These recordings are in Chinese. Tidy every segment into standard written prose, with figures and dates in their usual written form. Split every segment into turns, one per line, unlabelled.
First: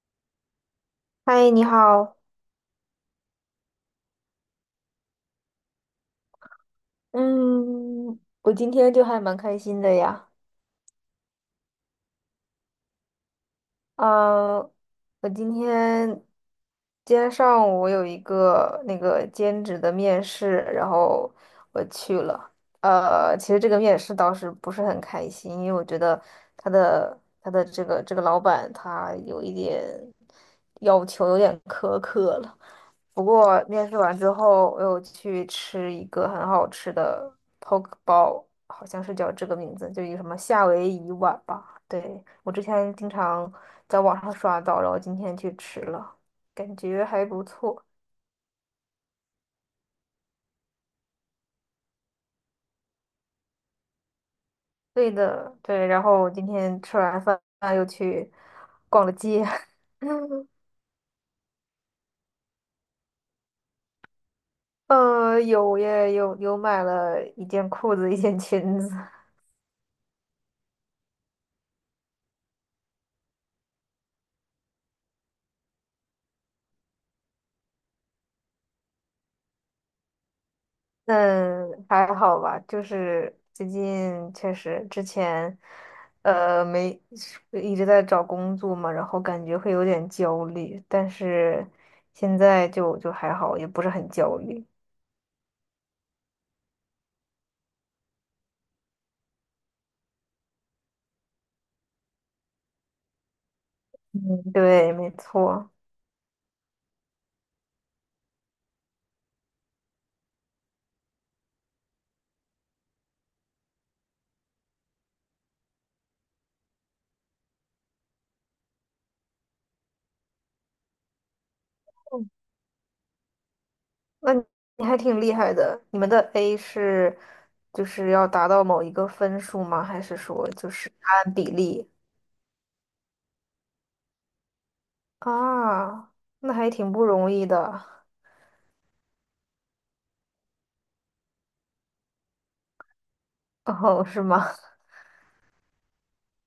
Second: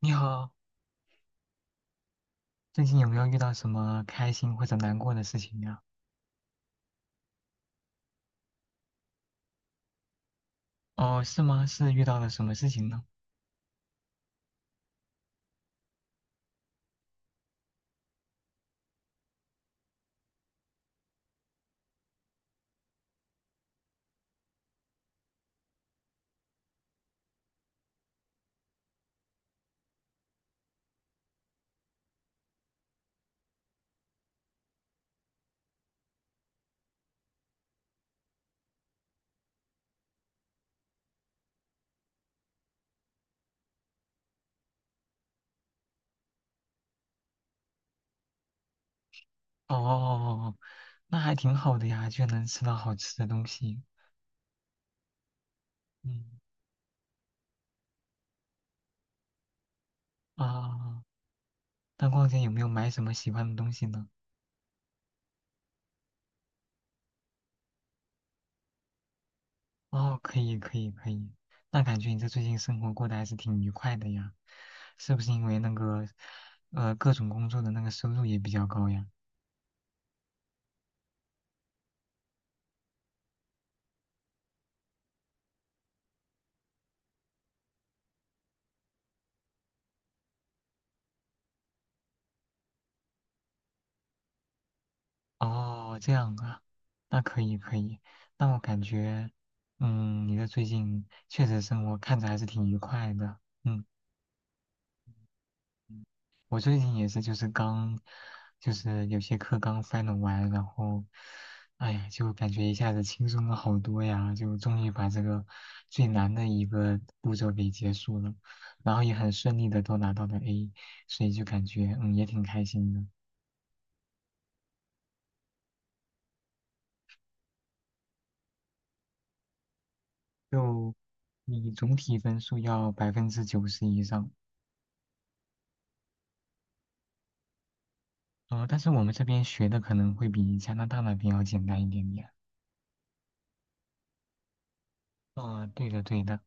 你好，
嗨，你好。
最近有没有遇到什么开心或者难过的事情呀？
嗯，我今天就还蛮开心的呀。
哦，是吗？是遇到了什么事情呢？
嗯，我今天今天上午我有一个那个兼职的面试，然后我去了。其实这个面试倒是不是很开心，因为我觉得他的这个老板他有一点要求有点苛刻了。不过面试完之后，我又去吃一个很好吃的 poke 包，好像是叫这个名字，就一个什么夏威夷碗吧。对，我之前经常在网上刷到，然后今天去吃了，感觉还不错。
哦哦哦哦，那还挺好的呀，就能吃到好吃的东西。
对的，对。然
嗯
后今天吃完饭又去逛了街。
啊，那逛街有没有买什么喜欢的东西呢？
有耶，有买了一件裤子，一件裙子。
哦，可以可以可以，那感觉你这最近生活过得还是挺愉快的呀，是不是因为那个各种工作的那个收入也比较高呀？
那还好吧，就是最近确实之前，没一直在找工作嘛，然后感觉会有点焦虑，但是现在就还好，也不是很焦虑。
哦，这样啊，那可以可以。那我感觉，嗯，你的最近确实生活看着还是挺愉快的。嗯，
嗯，对，没错。
嗯我最近也是，就是刚，有些课刚 final 完，然后，哎呀，就感觉一下子轻松了好多呀，就终于把这个最难的一个步骤给结束了，然后也很顺利的都拿到了 A，所以就感觉，嗯，也
嗯
挺开心的。
那你还挺厉害的，你们的 A 是就是要达到某一个分数吗？还是说就是
就
按比
你
例
总体分数要90%以上。
啊？那还挺不容易的。
呃，但是我们这边学的可能会比加拿大那边要简单一点点。
哦，是吗？
啊、对的对的。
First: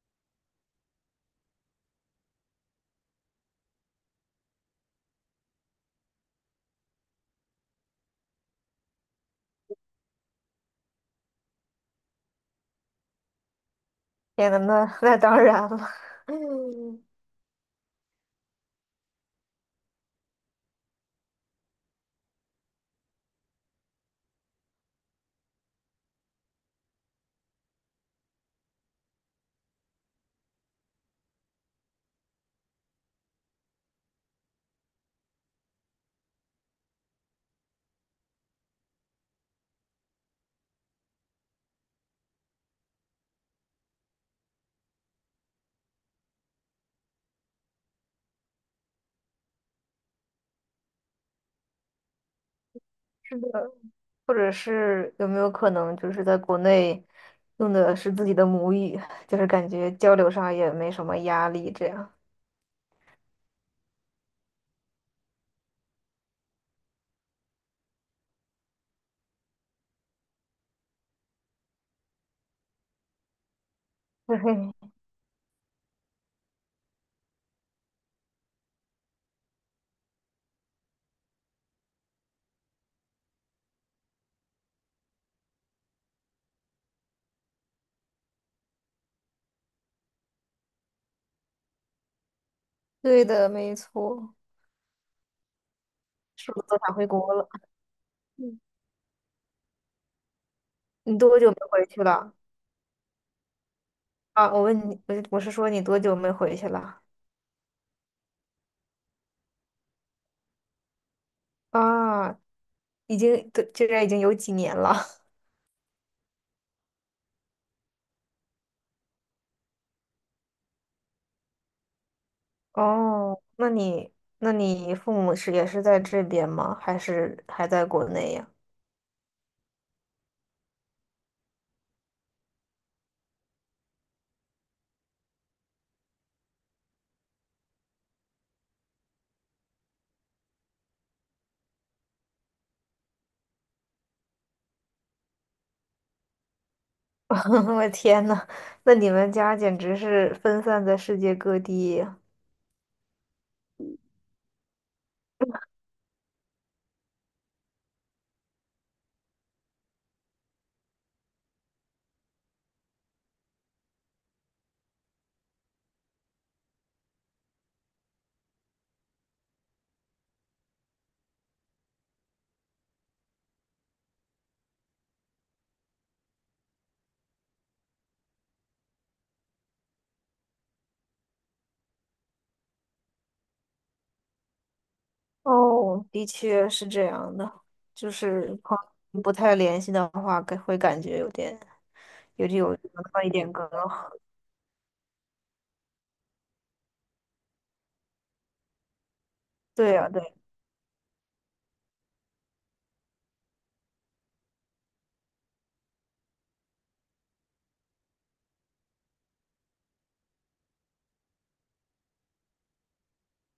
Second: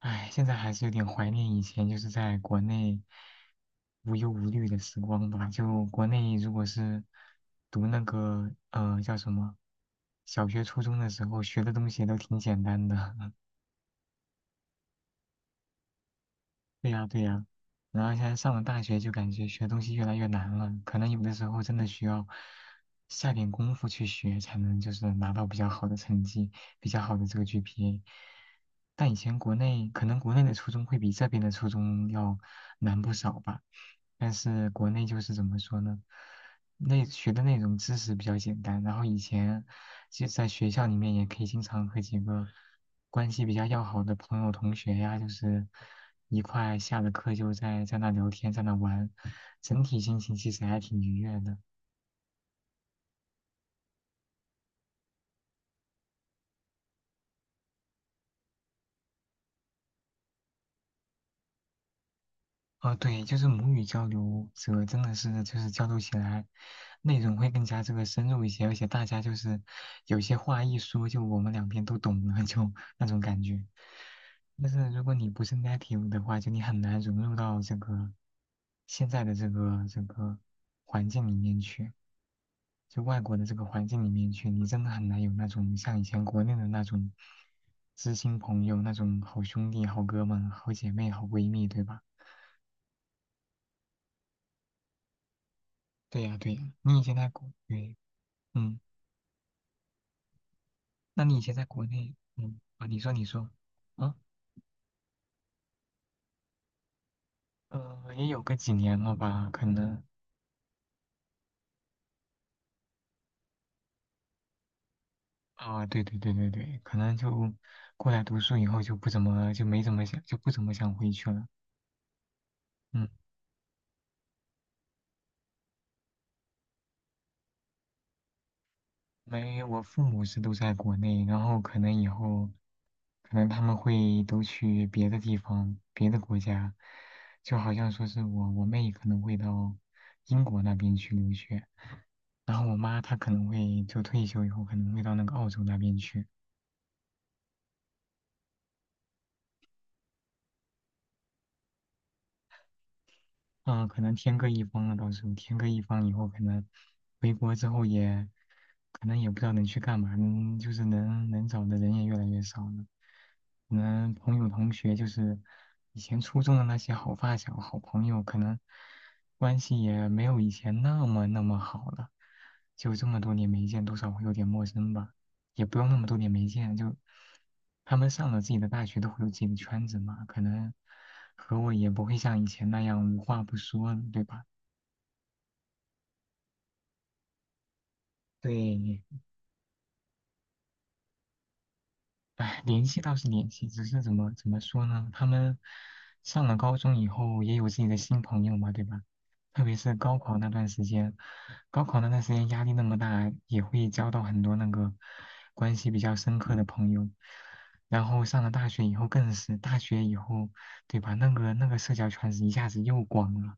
唉，现在还是有点怀念以前就是在国内无忧无虑的时光吧。就国内如果是读那个叫什么小学、初中的时候学的东西都挺简单的。
天呐，那当然了。
对
嗯
呀，对呀，然后现在上了大学就感觉学东西越来越难了，可能有的时候真的需要下点功夫去学，才能就是拿到比较好的成绩，比较好的这个 GPA。但以前国内可能国内的初中会比这边的初中要难不少吧，但是国内就是怎么说呢，内学的那种知识比较简单，然后以前。其实在学校里面也可以经常和几个关系比较要好的朋友、同学呀，就是一块下了课就在那聊天，在那玩，整体心情其实还挺愉悦的。
是的，或者是有没有可能就是在国内用的是自己的母语，就是感觉交流上也没什么压力，这样。
哦，对，就是母语交流者真的是就是交流起来，内容会更加这个深入一些，而且大家就是有些话一说，就我们两边都懂了，就那种感觉。但是
对，
如果你不是 native 的话，就你很难融入到这个现在的这个环境里面去，就外国的这个环境里面去，你真的很难有那种像以前国内的那种知心朋友、那种好兄弟、好哥们、好姐妹、好闺蜜，对吧？
对的，没错。
对呀，
是
对呀，
不是都想
你以
回
前在
国了？
国，对，
嗯
嗯，
你
那你
多
以
久
前
没
在国
回去
内，
了？
嗯，啊，你说，啊，
啊，我问你，我是说你多久没回去了？
呃，也有个几年了吧，可能，
啊，已经，对，这边已经有几年了。
啊，对对对对对，可能就过来读书以后就不怎么，就没怎么想，就不怎么想回去了，嗯。
哦，那你父母是也是在这边吗？还是还在国内呀？
没，我父母是都在国内，然后可能以后，可能他们会都去别的地方、别的国家，就好像说是我妹可能会到英国那边去留学，然后我妈她可能会就退休以后可能会到那个澳洲那边去，
我天呐，那你们家简直是分散在世界各地呀。
嗯，可能天各一方了，到时候天各一方以后，可能回国之后也，可能也不知道能去干嘛，能就是能能找的人也越来越少了。可能朋友同学就是以前初中的那些好发小、好朋友，可能关系也没有以前那么那么好了。就这么多年没见，多少会有点陌生吧。也不用那么多年没见，就他们上了自己的大学，都会有自己的圈子嘛，可能和我也不会像以前那样无话不说了，对吧？
哦，的确是这样的，就是朋
对，
友不太联系的话，感会感觉有点
唉，
有文
联系倒
化
是
一
联
点隔
系，只是
阂。
怎么说呢？他们上了高中以后也有自己的新朋友嘛，对吧？特别
对
是
呀，
高
对。
考那段时间，高考那段时间压力那么大，也会交到很多那个关系比较深刻的朋友。然后上了大学以后更是，大学以后，对吧？那个社交圈子一下子又广了，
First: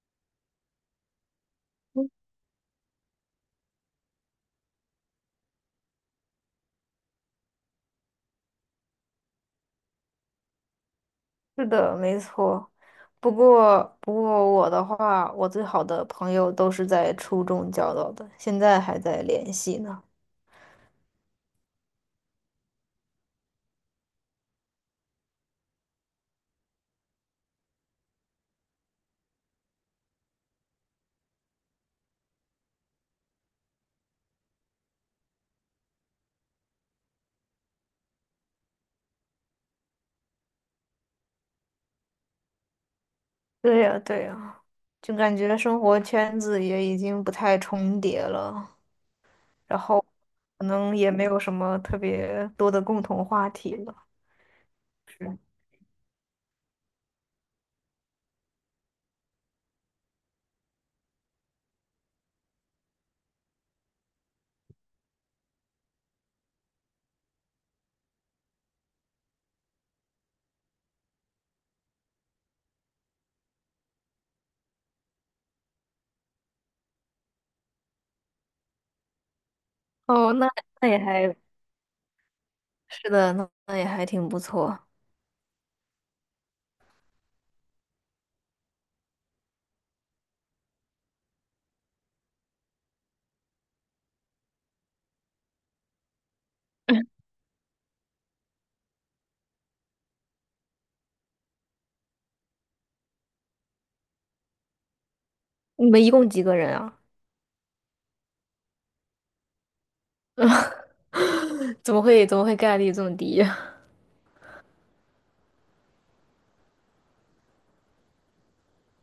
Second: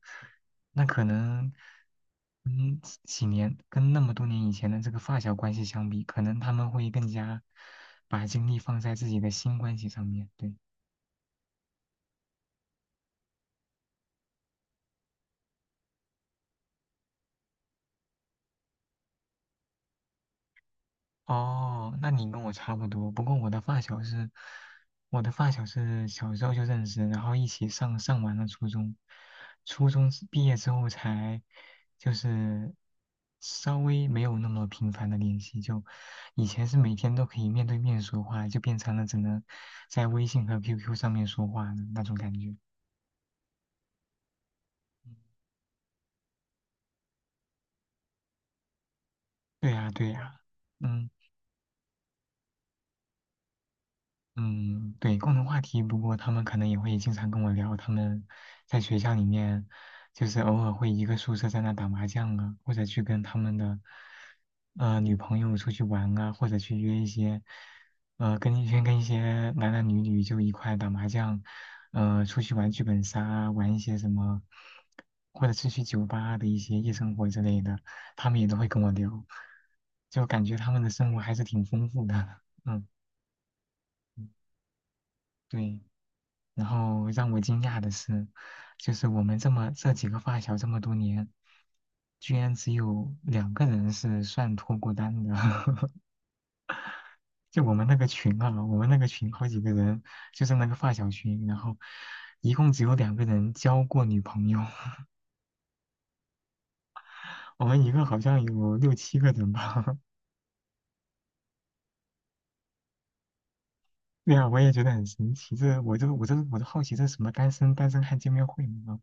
那可能，
嗯
嗯，几年跟那么多年以前的这个发小关系相比，可能他们会更加把精力放在自己的新关系上面。对。
是的，没错。不过我的话，我最好的朋友都是在初中交到的，现在还在联系呢。
哦，那你跟我差不多，不过我的发小是小时候就认识，然后一起上完了初中，初中之毕业之后才就是稍微没有那么频繁的联系，就以前是每天都可以面对面说话，就变成了只能在微信和 QQ 上面说话的那种感觉。
对呀，对呀，就感觉生活圈子也已经不太重叠了。
对
然
呀，
后
对呀，
可能
嗯。
也没有什么特别多的共同话题了。
嗯，对，共
是。
同话题，不过他们可能也会经常跟我聊，他们在学校里面，就是偶尔会一个宿舍在那打麻将啊，或者去跟他们的女朋友出去玩啊，或者去约一些跟一些跟一些男男女女就一块打麻将，呃，出去玩剧本杀啊，玩一些什么，或者是去酒吧的一些夜生活之类的，他们也都会跟我聊，就
哦，
感
那
觉他们
那
的
也
生活还
还
是挺丰富的，嗯，
是的，那也还挺不错。
对。然后让我惊讶的是，就是我们这几个发小这么多年，居然只有两个人是算脱过单的。就我们那个群啊，我们那个群好几个人，就是那个发小群，然后一共只有两个人交过女朋友，
你们一共几个人啊？
我们一个好像有六七个人吧。
怎么会概率这么低呀？
对呀，我也觉得很神奇。这我都好奇，这是什么单身汉见面会呢？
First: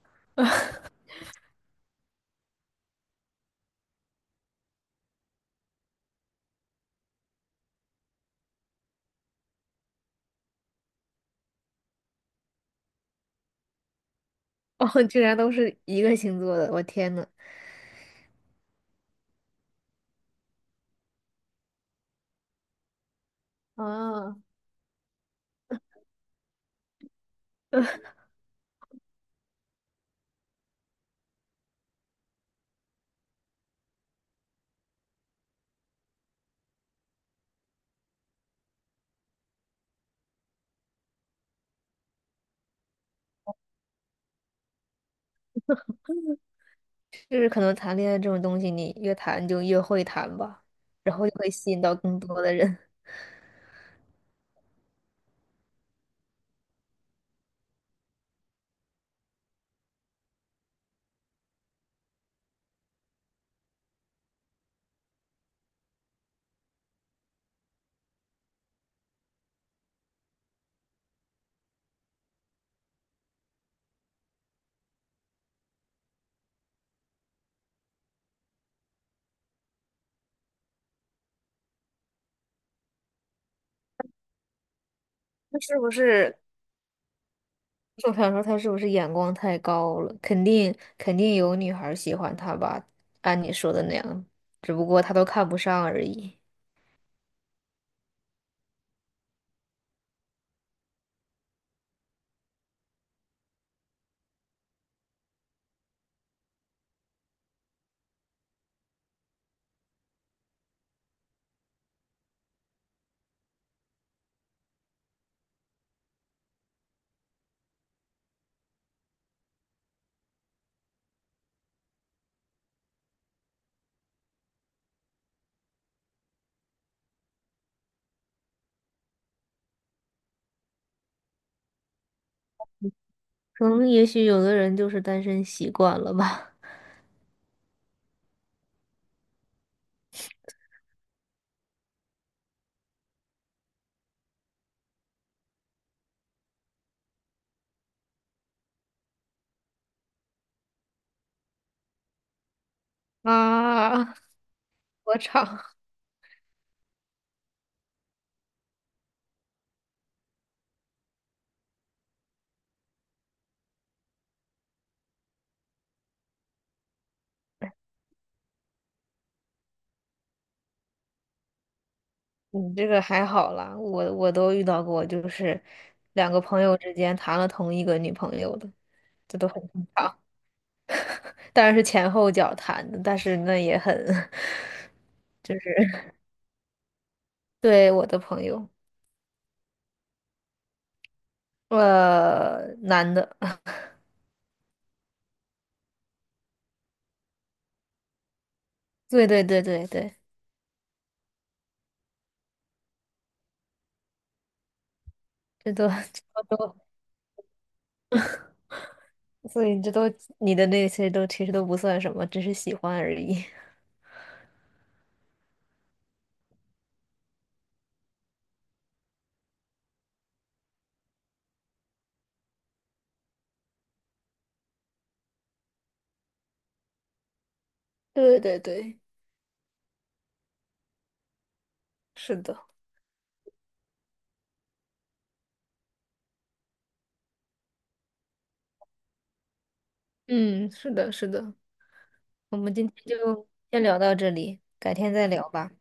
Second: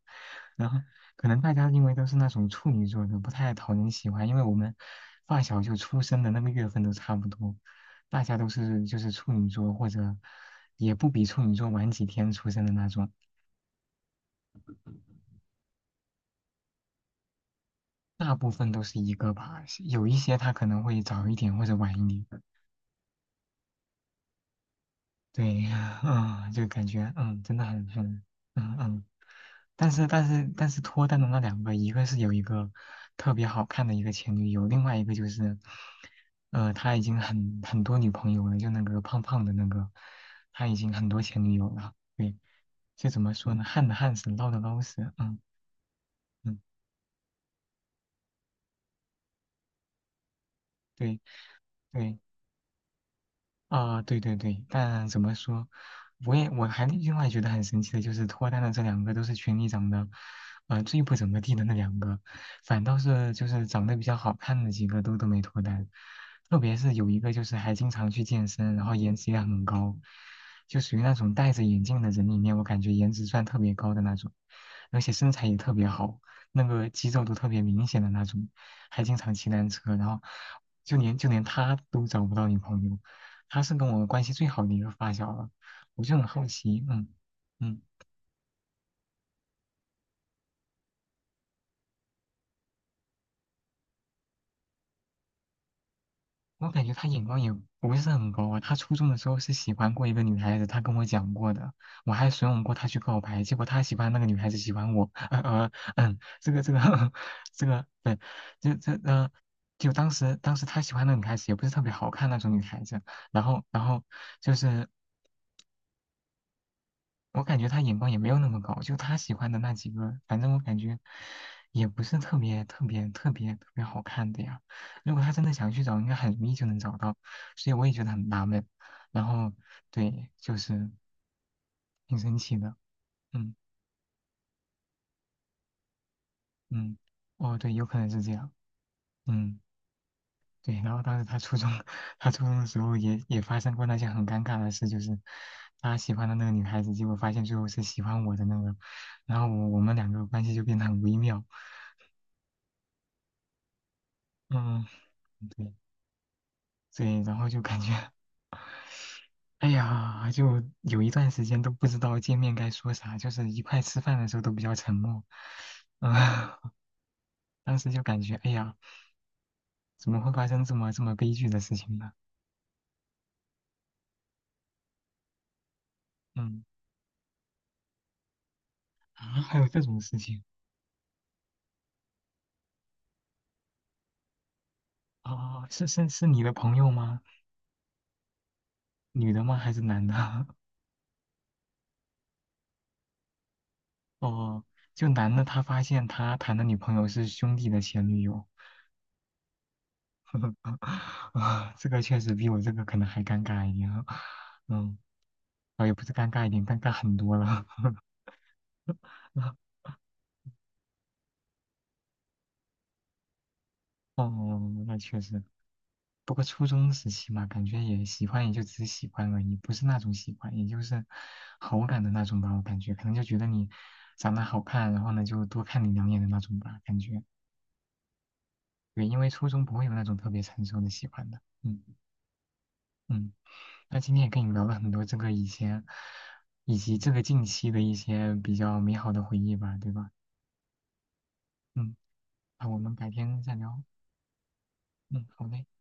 然后可能大家因为都是那种处女座的，不太讨人喜欢，因为我们发小就出生的那个月份都差不多，大家都是就是处女座或者也不比处女座晚几天出生的那种，
哦，居然都是一个星座的，我天呐！
大部分都是一个吧，有一些他可能会早一点或者晚一点。
啊。
对，嗯，就感觉嗯，真的很 很嗯嗯。但是脱单的那两个，一个是有一个特别好看的一个前女友，另外一个就是，呃，他已经很多女朋友了，就那个胖胖的那个，他已经很多前女友了。对，就怎么说呢，旱的旱死，涝的涝死。嗯嗯，
就是可能谈恋爱这种东西，你越谈就越会谈吧，然
对
后就会吸引到
对。
更多的人。
啊，对对对，但怎么说，我也我还另外觉得很神奇的就是，脱单的这两个都是群里长得，呃，最不怎么地的那两个，反倒是就是长得比较好看的几个都都没脱单，特别是有一个就是还经常去健身，然后颜值也很高，就属于那种戴着眼镜的人里面，我感觉颜值算特别高的那种，而且身材也特别好，那个肌肉都特别明显的那种，还经常骑单车，然后就连他都找不到女朋友。她是跟我关系最好的一个发小了，
那是不
我就很
是
好奇，嗯嗯，
我想说他是不是眼光太高了？肯定有女孩儿喜欢他吧，按你说的那样，只不过他都看不上而已。
我感觉她眼光也不是很高啊。她初中的时候是喜欢过一个女孩子，她跟我讲过的，我还怂恿过她去告白，结果她喜欢那个女孩子喜欢我，这个 这个，对，这这呃。就当时，她喜欢那个女孩子也不是特别好看那种女孩子，然后，就是我感觉他眼光也没有那么高，就他喜欢的那几个，反正我感觉也不是特别特别特别特别好看的呀。如果他真的想去找，应该很容易就能找到，所以我也觉得很纳闷。然后对，就是挺生气的，嗯
可能也许有的人就是单身习惯了吧。
嗯，哦对，有可能是这样，嗯对。然后当时他初中，他初中的时候也发生过那些很尴尬的事，就是他喜欢的那个女孩子，结果发现最后是喜欢我的那个，然后我们两个关系就变得很微妙，
啊，
嗯。
我操！
对，对，然后就感觉，哎呀，就有一段时间都不知道见面该说啥，就是一块吃饭的时候都比较沉默，啊、当时就感觉，哎呀，怎么会发生这么这么悲剧的事情呢？
你这个还好啦，我都遇到过，就是两个朋
嗯，
友之间谈了同一个女朋友的，
啊，
这都
还
很
有这
正
种事
常。
情
当然是前后脚谈的，但是那也很。就
哦，是
是
是是你的朋友吗？
对我的朋友，
女的吗？还是男的？
男的。
哦，就男的他发现他谈的女朋友是兄弟的前女友，
对对对对对，
啊，这个确实比我这个可能还尴尬一点，嗯。
这
哦，
都。
也不是 尴
这
尬一点，
都，
尴尬很多了。
所 以这都你的那些都其实都不算什么，只是喜欢而已。
哦，那确实。不过初中时期嘛，感觉也喜欢，也就只是喜欢而已，不是那种喜欢，也就是好感的那种吧。我感觉可能就觉得你长得好看，然后呢就多看你两眼的那种吧，感觉。
对对对，
对，因为初中不会有那种特别成熟的喜欢的。嗯
是的。
嗯，那今天也跟你聊了很多这个以前，以及这个近期的一些比较美好的回忆吧，对吧？
嗯，是的，是的。
嗯，
我
那
们
我
今
们改
天
天
就
再
先
聊。
聊到这里，改天
嗯，
再
好
聊
嘞。
吧，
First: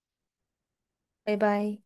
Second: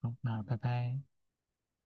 好，那拜拜。
拜拜。